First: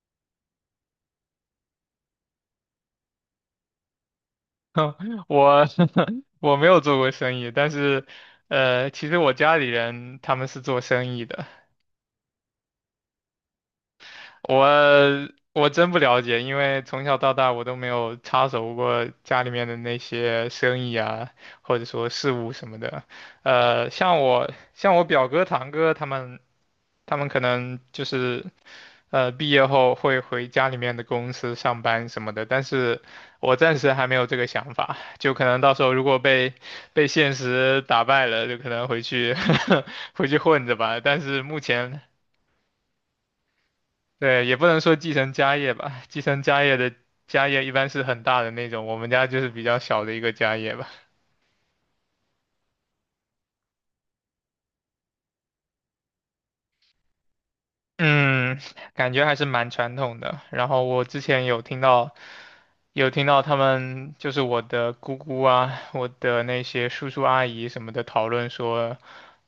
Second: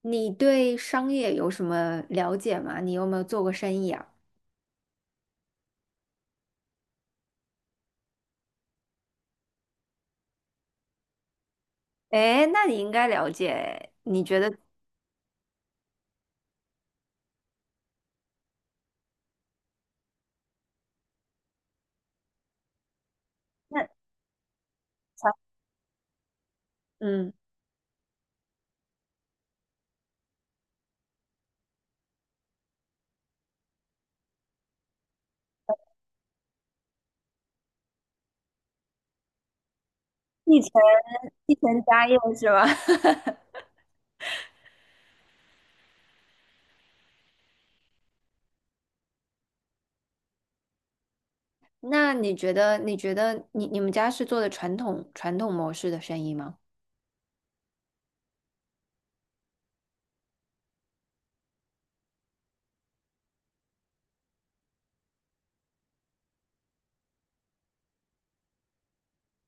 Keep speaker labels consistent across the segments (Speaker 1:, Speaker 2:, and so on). Speaker 1: 你对商业有什么了解吗？你有没有做过生意啊？
Speaker 2: 我 我没有做过生意，但是，其实我家里人他们是做生意的，
Speaker 1: 哎，那你应该了解。你觉得
Speaker 2: 我我真不了解，因为从小到大我都没有插手过家里面的那些生意啊，或者说事务什么的。
Speaker 1: 那
Speaker 2: 像我表哥堂哥他们，他们
Speaker 1: 嗯，
Speaker 2: 可能就是。毕业后会回家里面的公司上班什么的，但是我暂时还没有这个想法，就可能到时候如果被现实打败了，就可能回去 回去
Speaker 1: 继
Speaker 2: 混
Speaker 1: 承
Speaker 2: 着吧。但是
Speaker 1: 继
Speaker 2: 目
Speaker 1: 承
Speaker 2: 前，
Speaker 1: 家业是吧？
Speaker 2: 对，也不能说继承家业吧，继承家业的家业一般是很大的那种，我们家就是比较小的一个家业吧。
Speaker 1: 那你觉得你们家是做的传统模式的生意吗？
Speaker 2: 嗯，感觉还是蛮传统的。然后我之前有听到，有听到他们就是我的姑姑啊，我的那些叔叔阿姨什么的讨论说，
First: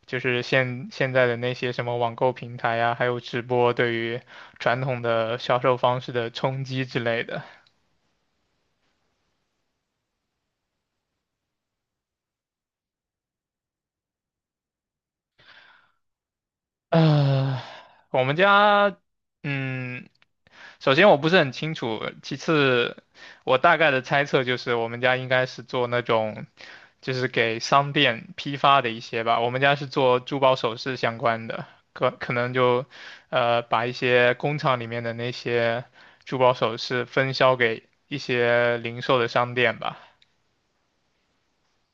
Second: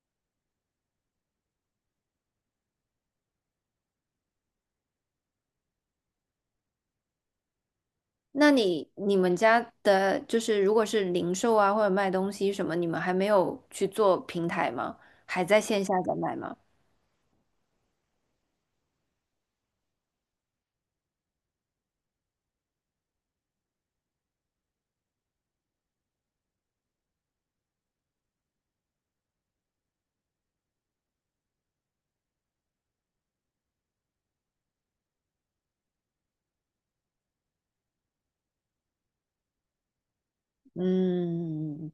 Speaker 2: 就是现在的那些什么网购平台啊，还有直播对于传统的销售方式的冲击之类的。
Speaker 1: 那你们家的就是如果是零售啊或者卖东西什么，你们还没有去做平台吗？还在线下在卖吗？
Speaker 2: 呃，我们家，嗯，首先我不是很清楚，其次我大概的猜测就是我们家应该是做那种，就是给商店批发的一些吧。我们家是做珠宝首饰相关的，可能就，把一些工厂里面的那些珠宝首饰分销给一些零售的商店吧。
Speaker 1: 嗯，嗯嗯嗯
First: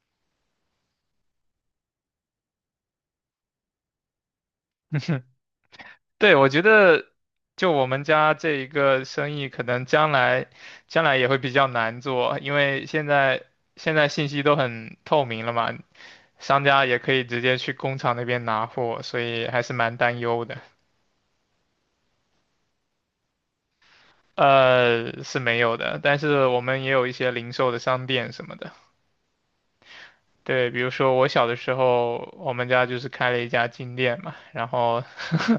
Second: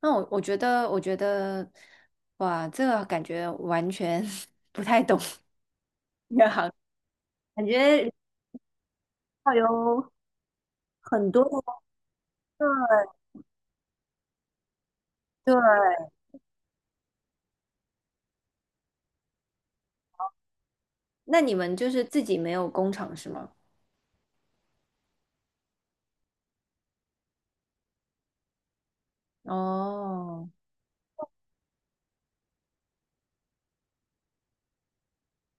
Speaker 1: 那我觉得，我觉得，哇，这个感觉完全 不太懂
Speaker 2: 对，
Speaker 1: 这
Speaker 2: 我
Speaker 1: 个
Speaker 2: 觉
Speaker 1: 行业，
Speaker 2: 得
Speaker 1: 感
Speaker 2: 就我们
Speaker 1: 觉
Speaker 2: 家这一个生意，
Speaker 1: 要
Speaker 2: 可能将
Speaker 1: 有
Speaker 2: 来将来也
Speaker 1: 很
Speaker 2: 会比
Speaker 1: 多
Speaker 2: 较难做，因为
Speaker 1: 的。
Speaker 2: 现在信息都很透明了
Speaker 1: 对，
Speaker 2: 嘛，商家也可以直接去工厂那边拿货，所以还是蛮担忧的。
Speaker 1: 那你们就是自己没有工厂是吗？
Speaker 2: 是没有的，但是我们也有一些零售的商店什么的。
Speaker 1: 哦，
Speaker 2: 对，比如说我小的时候，我们家就是开了一家金店嘛，然后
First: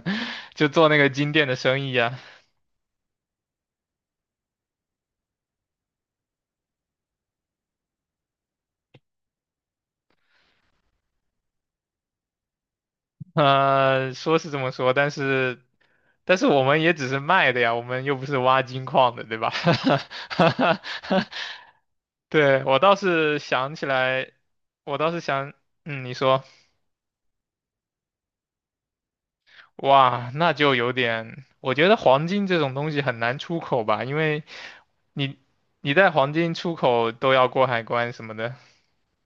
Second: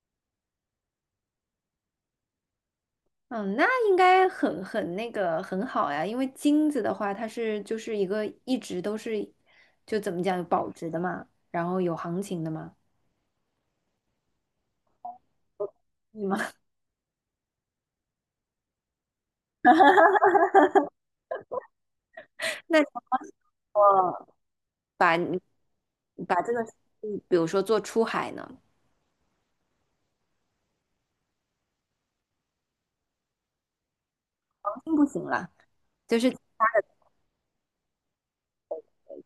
Speaker 2: 就做那个金店的生意啊，
Speaker 1: 嗯，那应该很那个很好呀，因为金子的话，它是就是一个一直都是，就怎么讲有保值的嘛，然后有行情的嘛，
Speaker 2: 说是这么说，但是
Speaker 1: 对吗？
Speaker 2: 我 们也只是卖的呀，我们又不是挖金矿的，对吧？对，我
Speaker 1: 那如
Speaker 2: 倒是想起
Speaker 1: 果
Speaker 2: 来，我倒是想，嗯，你
Speaker 1: 把
Speaker 2: 说，
Speaker 1: 这个，嗯比如说做出海呢，
Speaker 2: 哇，那就有点，我觉得黄金这种东西很难出口吧，因为
Speaker 1: 并不行
Speaker 2: 你
Speaker 1: 啦。
Speaker 2: 你在
Speaker 1: 就是
Speaker 2: 黄金出口都要过海关什么的，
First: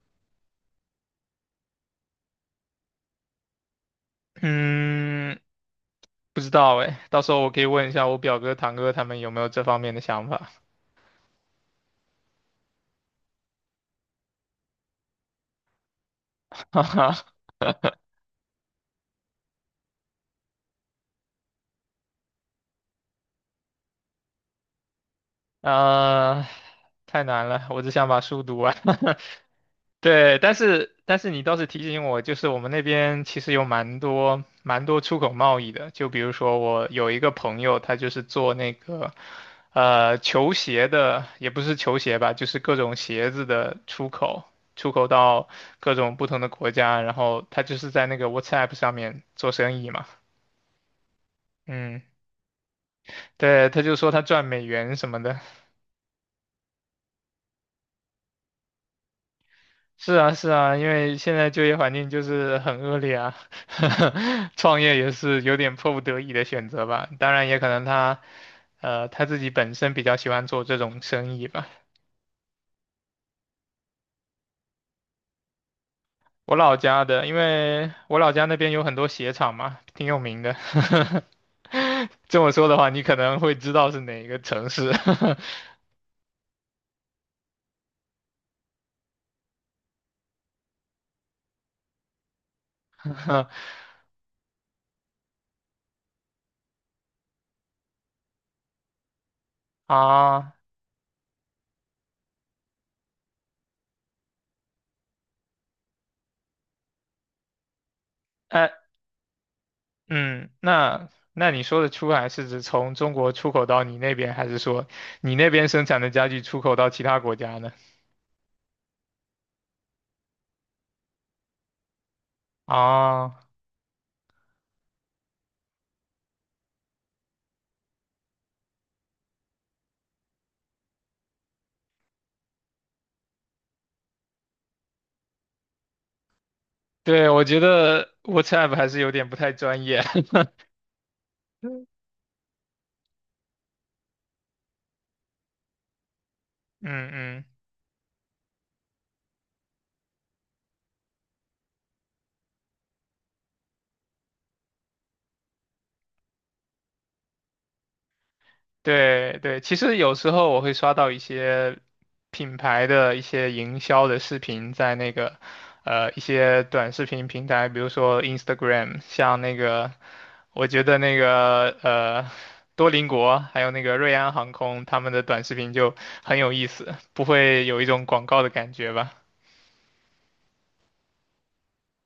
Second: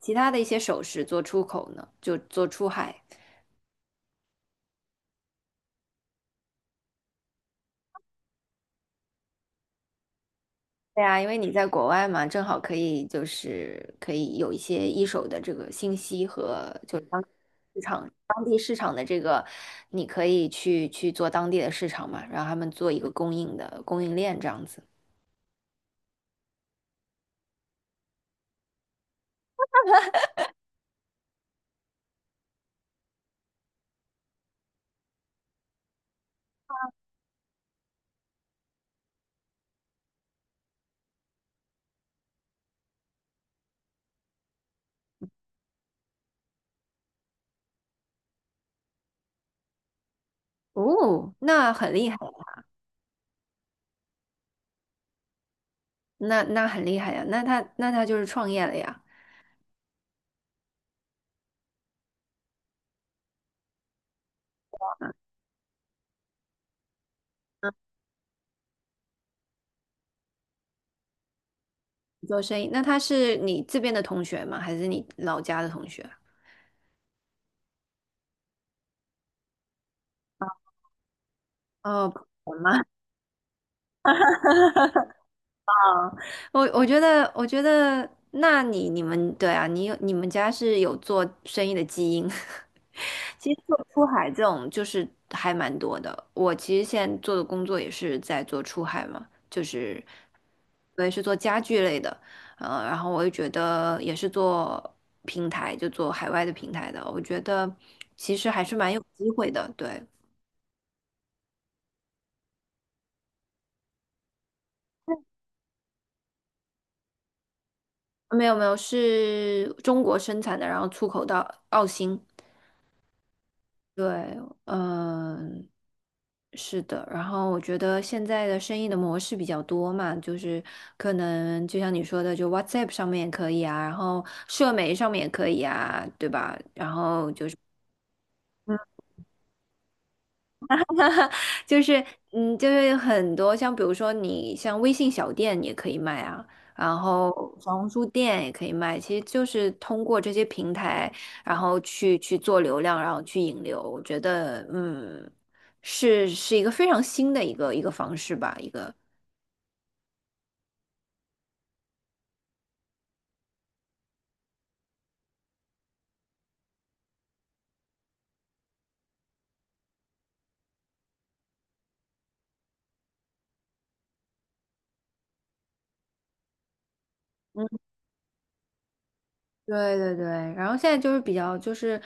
Speaker 1: 其他的一些首饰做出口呢，就做出海。
Speaker 2: 嗯，不知道哎，到时候我可以问一下我表哥、堂哥他们有没有这方面的想法。
Speaker 1: 对啊，因为你在国外嘛，正好可以就是可以有一些一手的这个信息和
Speaker 2: 哈
Speaker 1: 就是当
Speaker 2: 哈。
Speaker 1: 市场当地市场的这个，你可以去做当地的市场嘛，让他们做一个供应的供应链这样子。
Speaker 2: 啊、太难了，我只想把书读完。对，但是你倒是提醒我，就是我们那边其实有蛮多出口贸易的，就比如说我有一个朋友，他就是做那个球鞋的，也不是球鞋吧，就是各种鞋子的出口，出口到各种不同的国家，然后他就是在那个 WhatsApp 上面做生意嘛，
Speaker 1: 哦，那很
Speaker 2: 嗯，
Speaker 1: 厉害呀，
Speaker 2: 对，他就说他赚美元什么的，
Speaker 1: 那那很厉害呀，那他就是创业了呀，
Speaker 2: 是啊，是啊，因为现在就业环境就是很恶劣啊，创业也是有点迫不得已的选择吧。当然，也可能他，他自己本身比较喜欢做这种生意吧。
Speaker 1: 做生意。那他是你这边的同学吗？还是你老家的同学？
Speaker 2: 我老家的，因为我老家那边有很多鞋厂嘛，挺有名的。
Speaker 1: 哦，
Speaker 2: 这么
Speaker 1: 我友
Speaker 2: 说的
Speaker 1: 吗
Speaker 2: 话，你可能会知道是哪一个城市
Speaker 1: 我觉得，我觉得，那你你们，对啊，你有你们家是有做生意的基因。其实做 出海这种就是还蛮多的。我其实现在做的工作也是在做出海嘛，就是
Speaker 2: 啊？
Speaker 1: 我也是做家具类的，呃，然后我也觉得也是做平台，就做海外的平台的。我觉得其实还
Speaker 2: 哎，
Speaker 1: 是蛮有机会的。对，
Speaker 2: 嗯，那那你说的出海是指从中国出口到你那边，还是说你那边生产的家具出口到其他国家呢？
Speaker 1: 没有没有，是中国生产的，然后出口到澳新。
Speaker 2: 啊，
Speaker 1: 对，嗯、是的，然后我觉得现在的生意的模式比较多嘛，就是可能就像你说的，就 WhatsApp 上面也可以啊，然后社媒上面也可以啊，对吧？然
Speaker 2: 对，
Speaker 1: 后
Speaker 2: 我
Speaker 1: 就是
Speaker 2: 觉得 WhatsApp 还是有点不太专业。
Speaker 1: 就是嗯，就是很多像比如说你像微信小店也可以卖啊，
Speaker 2: 嗯
Speaker 1: 然后
Speaker 2: 嗯
Speaker 1: 小红书店也可以卖，其实就是通过这些平台，然后去做流量，然后去引流，我觉得嗯，是一个非常新的一个方式吧，一个。
Speaker 2: 对对，其实有时候我会刷到一些品牌的一些营销的视频，在那个一些短视频平台，比如说 Instagram，像那个我觉得那个多邻国还有那个瑞安航空，他们的短视频就很有意思，不会有一种广告的感觉吧？
Speaker 1: 对对对，然后现在就是比较就是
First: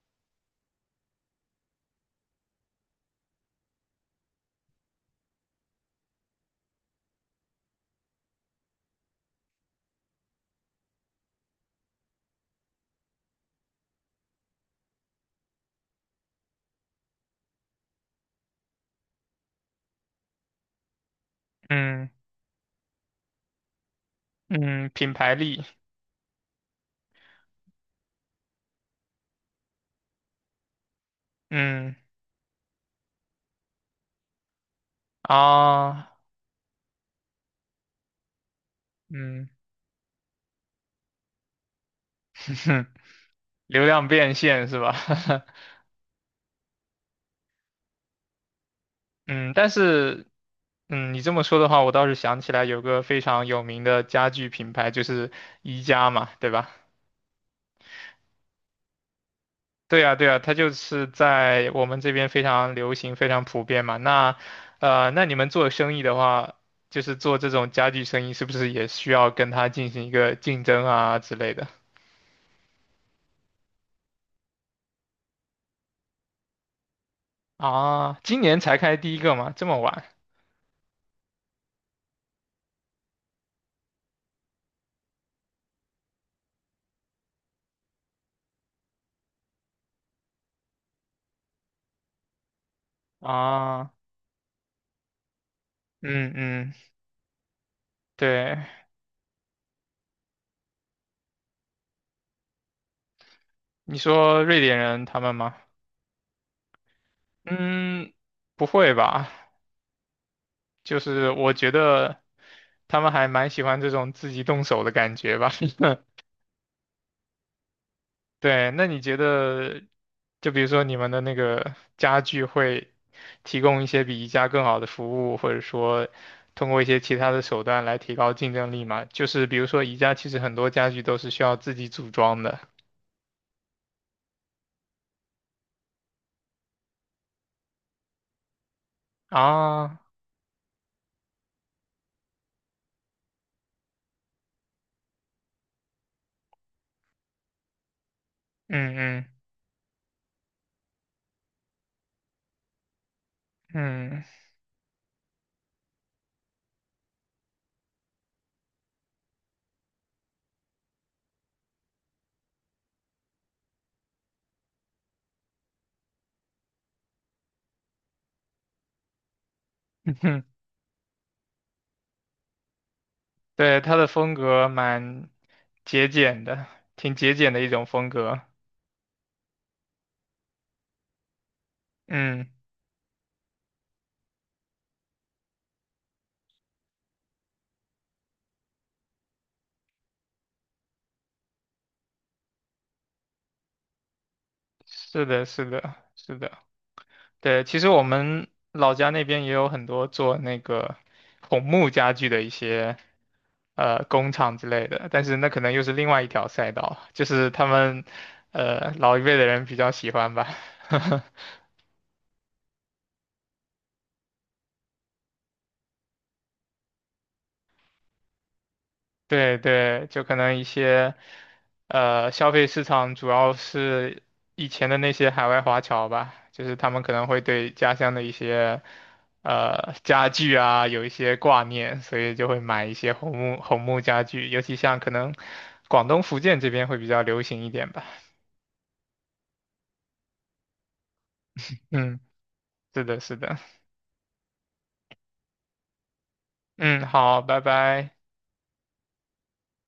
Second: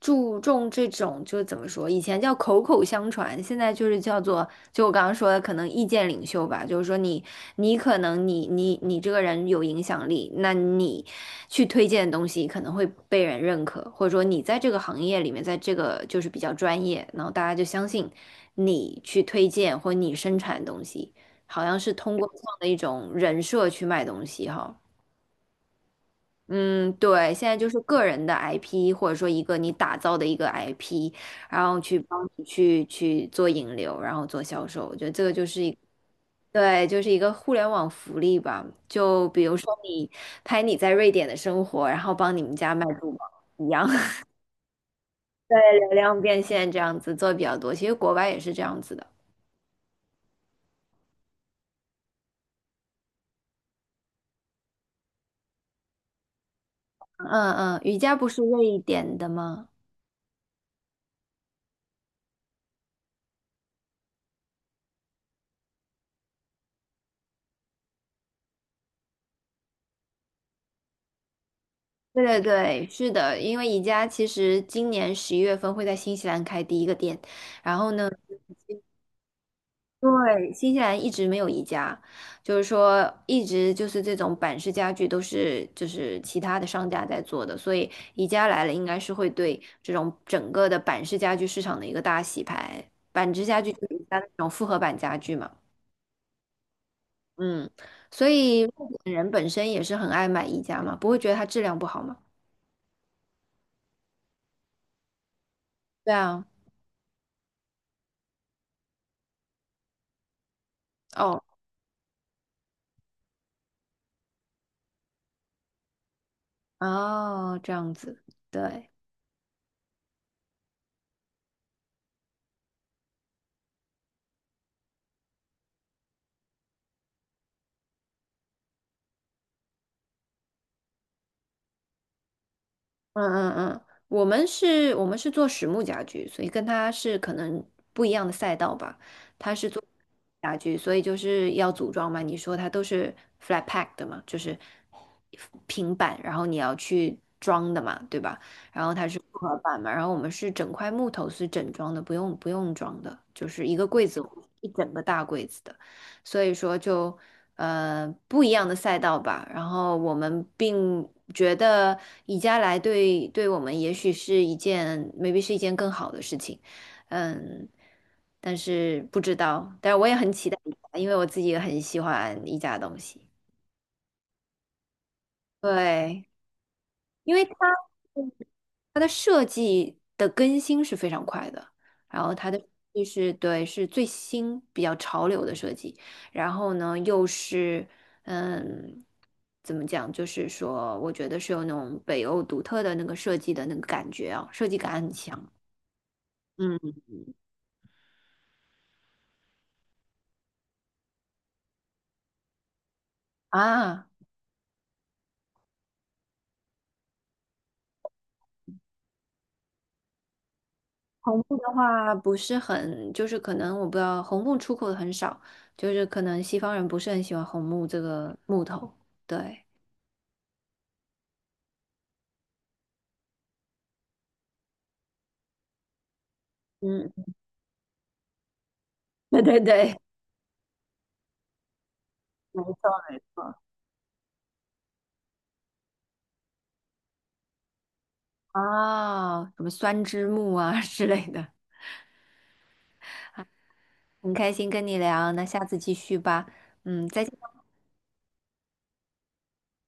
Speaker 1: 注重这种，就怎么说，以前叫口口相传，现在就是叫做，就我刚刚说的，可能意见领袖吧，就是说你你可能你这个人有影响力，那你去推荐的东西可能会被人认可，或者说你在这个行业里面，在这个就是比较专业，然后大家就相信你去推荐或你生产的东西，好像是
Speaker 2: 嗯
Speaker 1: 通过这样的一种人设去卖东西哈。
Speaker 2: 嗯，品牌力，
Speaker 1: 嗯，对，现在就是个人的 IP，或者说一个你打造的一个 IP，然后
Speaker 2: 嗯
Speaker 1: 去帮你去做引流，然后做销售，我觉得这个就是一，
Speaker 2: 啊
Speaker 1: 对，就是一个互联网福利吧。就比
Speaker 2: 嗯，
Speaker 1: 如说你拍你在瑞典的生活，然后帮你们家卖珠宝 一
Speaker 2: 流
Speaker 1: 样，
Speaker 2: 量 变现是吧？
Speaker 1: 流量变现这样子做比较多。其实国外也是这样子的。
Speaker 2: 嗯，但是，嗯，你这么说的话，我倒是想起来有个非常有名的家具品牌，就是宜家嘛，对吧？
Speaker 1: 嗯嗯，瑜伽不是瑞典的吗？
Speaker 2: 对啊，对啊，它就是在我们这边非常流行、非常普遍嘛。那，那你们做生意的话，就是做这种家具生意，是不是也需要跟它进行一个竞争啊之类的？
Speaker 1: 对对对，是的，因为宜家其实今年十一月份会在新西兰开第一个店，然后呢。
Speaker 2: 啊，今年才开第一个吗？这么晚？
Speaker 1: 对，新西兰一直没有宜家，就是说一直就是这种板式家具都是就是其他的商家在做的，所以宜家来了应该是会对这种整个的板式家具市场的一个大洗牌。板式家具就
Speaker 2: 啊，
Speaker 1: 是宜家的那种复合板家具嘛，
Speaker 2: 嗯嗯，
Speaker 1: 嗯，所
Speaker 2: 对，
Speaker 1: 以日本人本身也是很爱买宜家嘛，不会觉得它质量不好嘛？
Speaker 2: 你说瑞典人他们吗？
Speaker 1: 对啊，
Speaker 2: 嗯，不会吧？就是
Speaker 1: 哦
Speaker 2: 我觉得他们还蛮喜欢这种自己动手的感觉吧。
Speaker 1: 哦，这样子，
Speaker 2: 对，那
Speaker 1: 对。
Speaker 2: 你觉得，就比如说你们的那个家具会提供一些比宜家更好的服务，或者说通过一些其他的手段来提高竞争力吗？就是比如说宜家其实很多家具都是需要自己组装的
Speaker 1: 嗯嗯嗯，我们是做实木家具，所以跟他是可能不一样的赛道吧。
Speaker 2: 啊，
Speaker 1: 家具，所以就是要组装嘛。你说它都是 flat pack 的嘛，就是平板，然后你要去装的嘛，对吧？然后
Speaker 2: 嗯
Speaker 1: 它是
Speaker 2: 嗯
Speaker 1: 复合板嘛，然后我们是整块木头是整装的，不用装的，就是一个柜
Speaker 2: 嗯，
Speaker 1: 子，一整个大柜子的。所以说就呃不一样的赛道吧。然后我们并觉得宜家来对我们也许是一件 maybe 是一件更好的事情。嗯，但是不知道，但是我也很期待宜家，因为我自己也很喜欢宜家的东西。
Speaker 2: 对，它的风格蛮节
Speaker 1: 对，
Speaker 2: 俭的，挺
Speaker 1: 因
Speaker 2: 节
Speaker 1: 为它
Speaker 2: 俭的一种风
Speaker 1: 嗯
Speaker 2: 格，
Speaker 1: 它的设计的更新是非常快的，然后它
Speaker 2: 嗯。
Speaker 1: 的就是对是最新比较潮流的设计，然后呢又是嗯怎么讲，就是说我觉得是有那种北欧独特的那个设计的那个感觉啊，设计感很
Speaker 2: 是的，
Speaker 1: 强。
Speaker 2: 是的，是的，
Speaker 1: 嗯
Speaker 2: 对，其实我们老家那边也有很多做那个红木家具的一些
Speaker 1: 啊。
Speaker 2: 工厂之类的，但是那可能又是另外一条赛道，就是他们老一辈的人比较喜欢吧。
Speaker 1: 红木的话不是很，就是可能我不知道，红木出口的很少，就是可能西方人不是很喜欢红木这个木头。
Speaker 2: 对
Speaker 1: 对，
Speaker 2: 对，就可能一些，消费市场主要是以前的那些海外华侨吧，就是他们可能
Speaker 1: 嗯
Speaker 2: 会对家乡的一些，
Speaker 1: 对对对，
Speaker 2: 家具啊有一些挂念，所以就会
Speaker 1: 没
Speaker 2: 买
Speaker 1: 错
Speaker 2: 一些
Speaker 1: 没
Speaker 2: 红
Speaker 1: 错。
Speaker 2: 木红木家具，尤其像可能广东、福建这边会比较流行一点吧。
Speaker 1: 啊，什么酸枝木啊之类的，
Speaker 2: 嗯，是的，是的。
Speaker 1: 很开心跟你聊，那下次继续吧。
Speaker 2: 嗯，
Speaker 1: 嗯，再见。
Speaker 2: 好，拜拜。